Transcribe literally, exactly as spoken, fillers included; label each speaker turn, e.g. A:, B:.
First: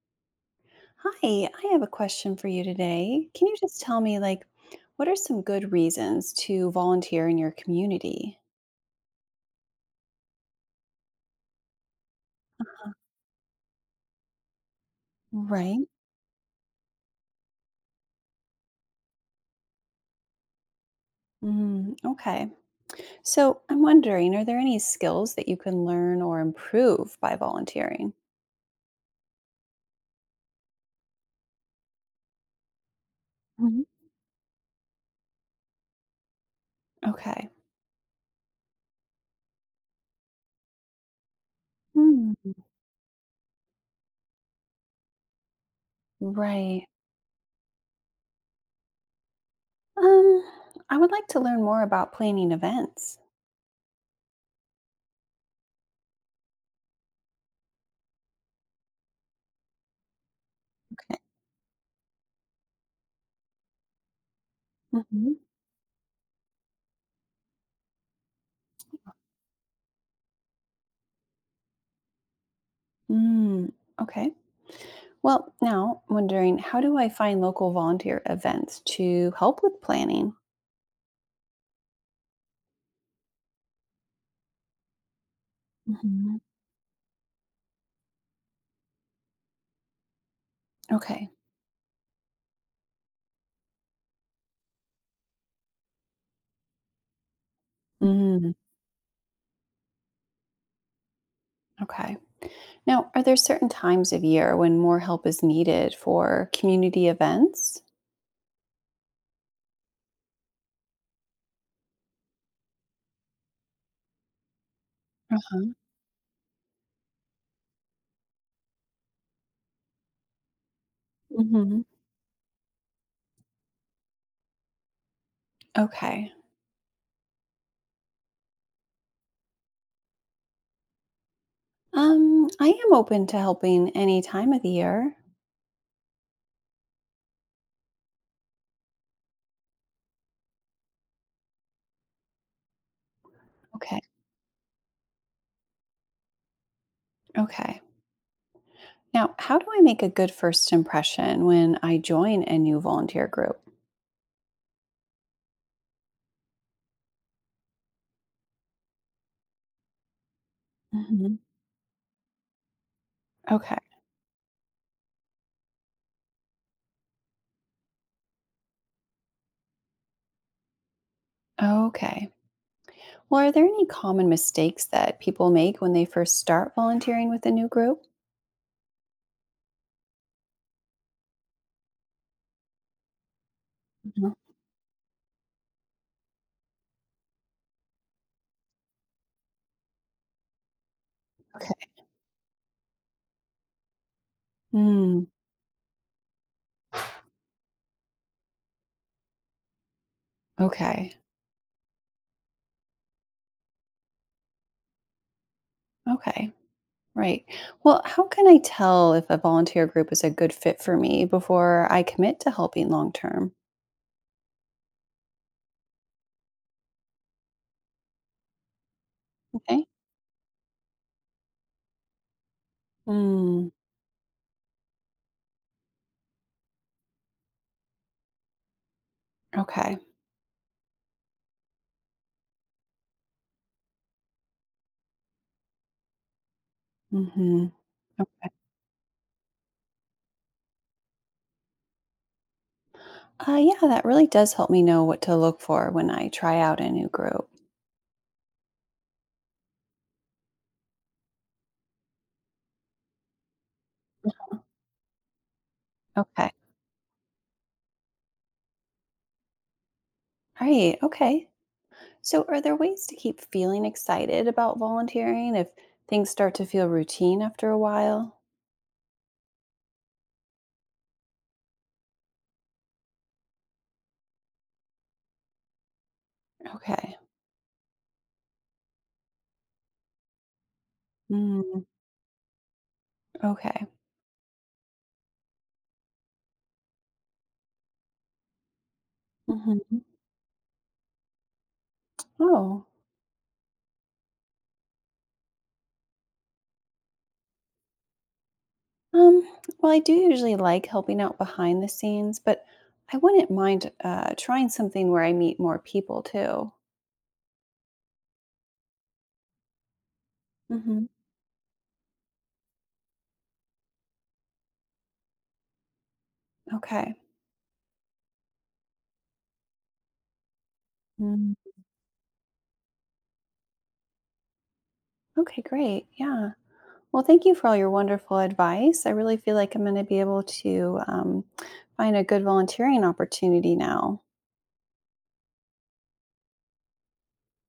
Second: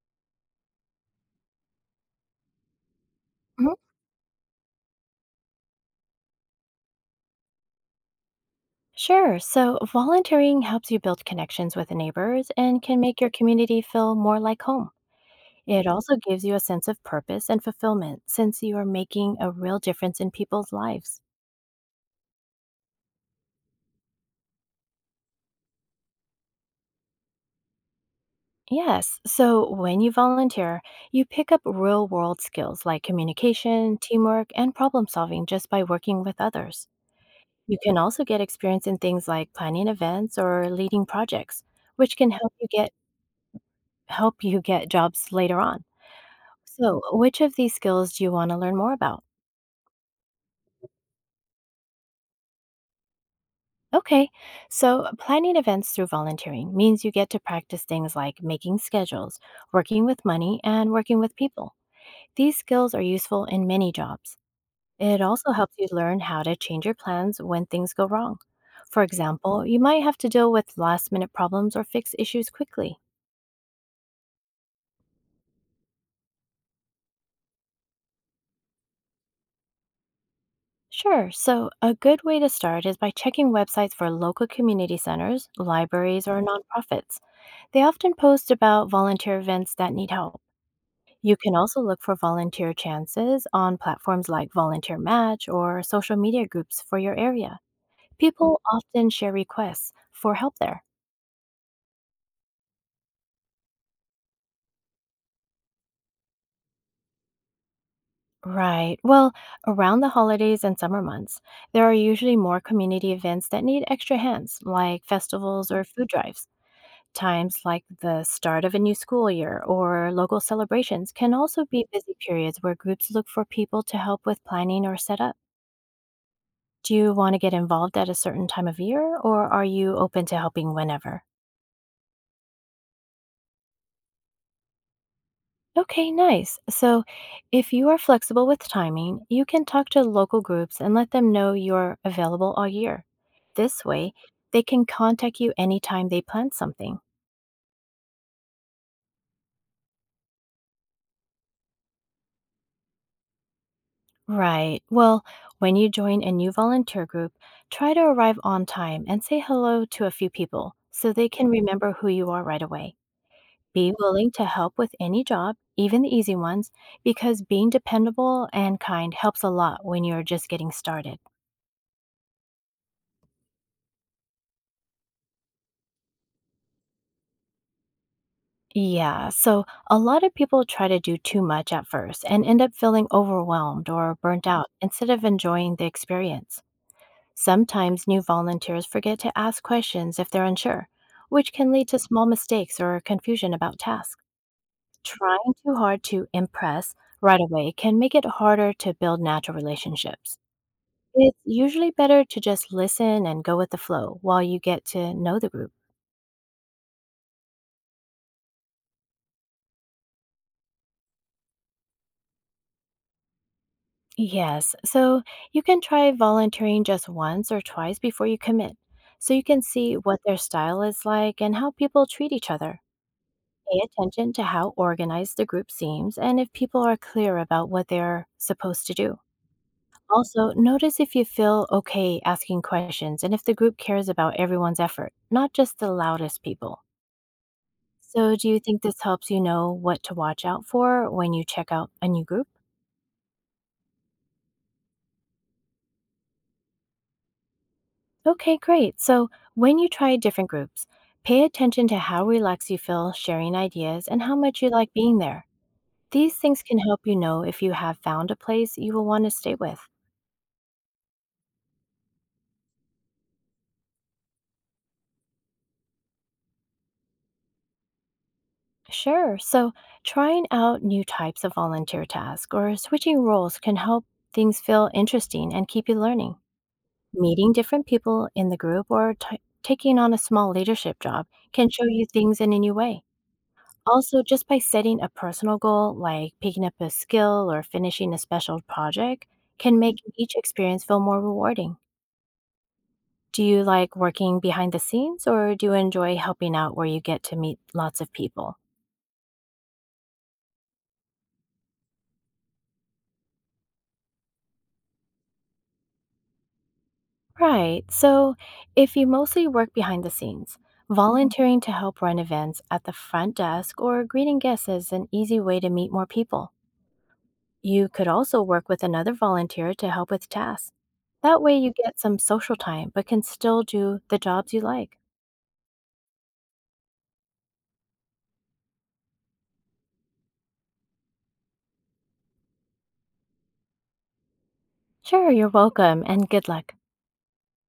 A: Hi, I have a question for you today. Can you
B: Mhm.
A: just tell me, like, what are some good reasons to volunteer in your community?
B: Sure. So, volunteering helps you build connections with neighbors and can make your community feel more like home. It
A: Right.
B: also gives you a sense of purpose and fulfillment since you are making a real difference in people's lives.
A: Mm, okay. So I'm wondering, are there any skills that you can learn or improve by volunteering?
B: Yes. So, when you volunteer, you pick up real world skills like
A: Mhm.
B: communication, teamwork, and problem solving just by working with others.
A: Okay.
B: You can also get experience in things like planning events or leading projects, which can help
A: Mm,
B: you get help you get jobs later on.
A: right.
B: So, which of these skills do you want to learn more about?
A: Um, I would like to learn more about planning events.
B: Okay, so planning events through volunteering means you get to practice things like making schedules, working with money, and
A: Okay.
B: working with people. These skills are useful in many jobs. It
A: Hmm.
B: also helps you learn how to change your plans when things go wrong. For example, you might have to deal with last minute problems or fix issues quickly.
A: Mm, okay. Well, now I'm wondering, how do I find local volunteer events to help with planning?
B: Sure, so a good way to start is by checking websites for local community centers, libraries, or
A: Mhm.
B: nonprofits. They often post about volunteer events that need help.
A: Okay.
B: You can also look for volunteer chances on platforms like Volunteer Match or social media groups for your area.
A: Mm,
B: People often share requests for help there.
A: okay. Now, are there certain times of year when more help is needed for community events?
B: Right. Well, around the holidays and summer months, there are usually more community events that need extra hands, like festivals
A: Uh-huh.
B: or food drives. Times like the start of a new school year or local celebrations can also
A: Hmm.
B: be busy periods where groups look for people to help with planning or setup.
A: Okay.
B: Do you want to get involved at a certain time of year, or are you open to helping whenever?
A: Um, I am open to helping any time of the year.
B: Okay, nice. So, if you are flexible with timing, you can talk to local groups and let them know you're available all year. This
A: Okay.
B: way, they can contact you anytime they plan something.
A: Okay. Now, how do I make a good first impression when I join a new volunteer group?
B: Right. Well, when you join a new volunteer group, try to arrive on time and say hello to a few people so they
A: Hmm.
B: can remember who you are right away.
A: Okay.
B: Be willing to help with any job, even the easy ones, because being dependable and kind helps a lot when you're just getting started.
A: Okay. Well, are there any common mistakes that people make when they first start volunteering with a new group?
B: Yeah, so a lot of people try to do too much at first and end up feeling overwhelmed or
A: Mhm.
B: burnt out instead of enjoying the experience. Sometimes new volunteers forget to ask questions if they're unsure, which can lead
A: Okay.
B: to small mistakes or confusion about tasks.
A: Mm,
B: Trying too hard to impress right away can make it harder to build natural relationships.
A: okay.
B: It's usually better to just listen and go with the flow while you get to know the group.
A: Okay, right. Well, how can I tell if a volunteer group is a good fit for me before I commit to helping long term?
B: Yes, so you can try volunteering just once or twice before you commit, so you can
A: Okay.
B: see what their style is like and how people treat each other.
A: Mm,
B: Pay attention to how organized the group seems and if people are clear about what they're supposed to do.
A: okay.
B: Also, notice if you feel okay asking questions and if the group cares about everyone's effort, not just the loudest people.
A: Hmm.
B: So, do
A: Okay.
B: you think this helps you know what to watch out for when you check out a new group?
A: Uh, yeah, that really does help me know what to look for when I try out a new group.
B: Okay, great. So, when you try different groups, pay attention to how relaxed you feel sharing ideas and how much you like being there. These
A: Okay.
B: things can help you know if you have found a place you will want to stay with.
A: All right. Okay. So, are there ways to keep feeling excited about volunteering if things start to feel routine after a while?
B: Sure. So, trying out new types of volunteer tasks or switching roles can help things feel interesting and keep you learning.
A: Okay.
B: Meeting different people in the group or t- taking on a small leadership job can
A: Mm,
B: show you things in a new way.
A: okay.
B: Also, just by setting a personal goal, like picking up a skill or finishing a special project, can make
A: Hmm.
B: each experience feel more rewarding.
A: Oh.
B: Do you like working behind the scenes or do you enjoy helping out where you get to meet lots of people?
A: Um, well, I do usually like helping out behind the scenes, but I wouldn't mind uh, trying something where I meet more people too.
B: Right, so if you mostly work behind the scenes,
A: Hmm.
B: volunteering to help run events at the front desk or greeting guests is an easy way to meet more people.
A: Okay.
B: You could also work with another volunteer to help with tasks. That
A: Mm.
B: way, you get some social time but can still do the jobs you like.
A: Okay, great. Yeah. Well, thank you for all your wonderful advice. I really feel like I'm going to be able to um, find a good volunteering opportunity now.
B: Sure, you're welcome and good luck.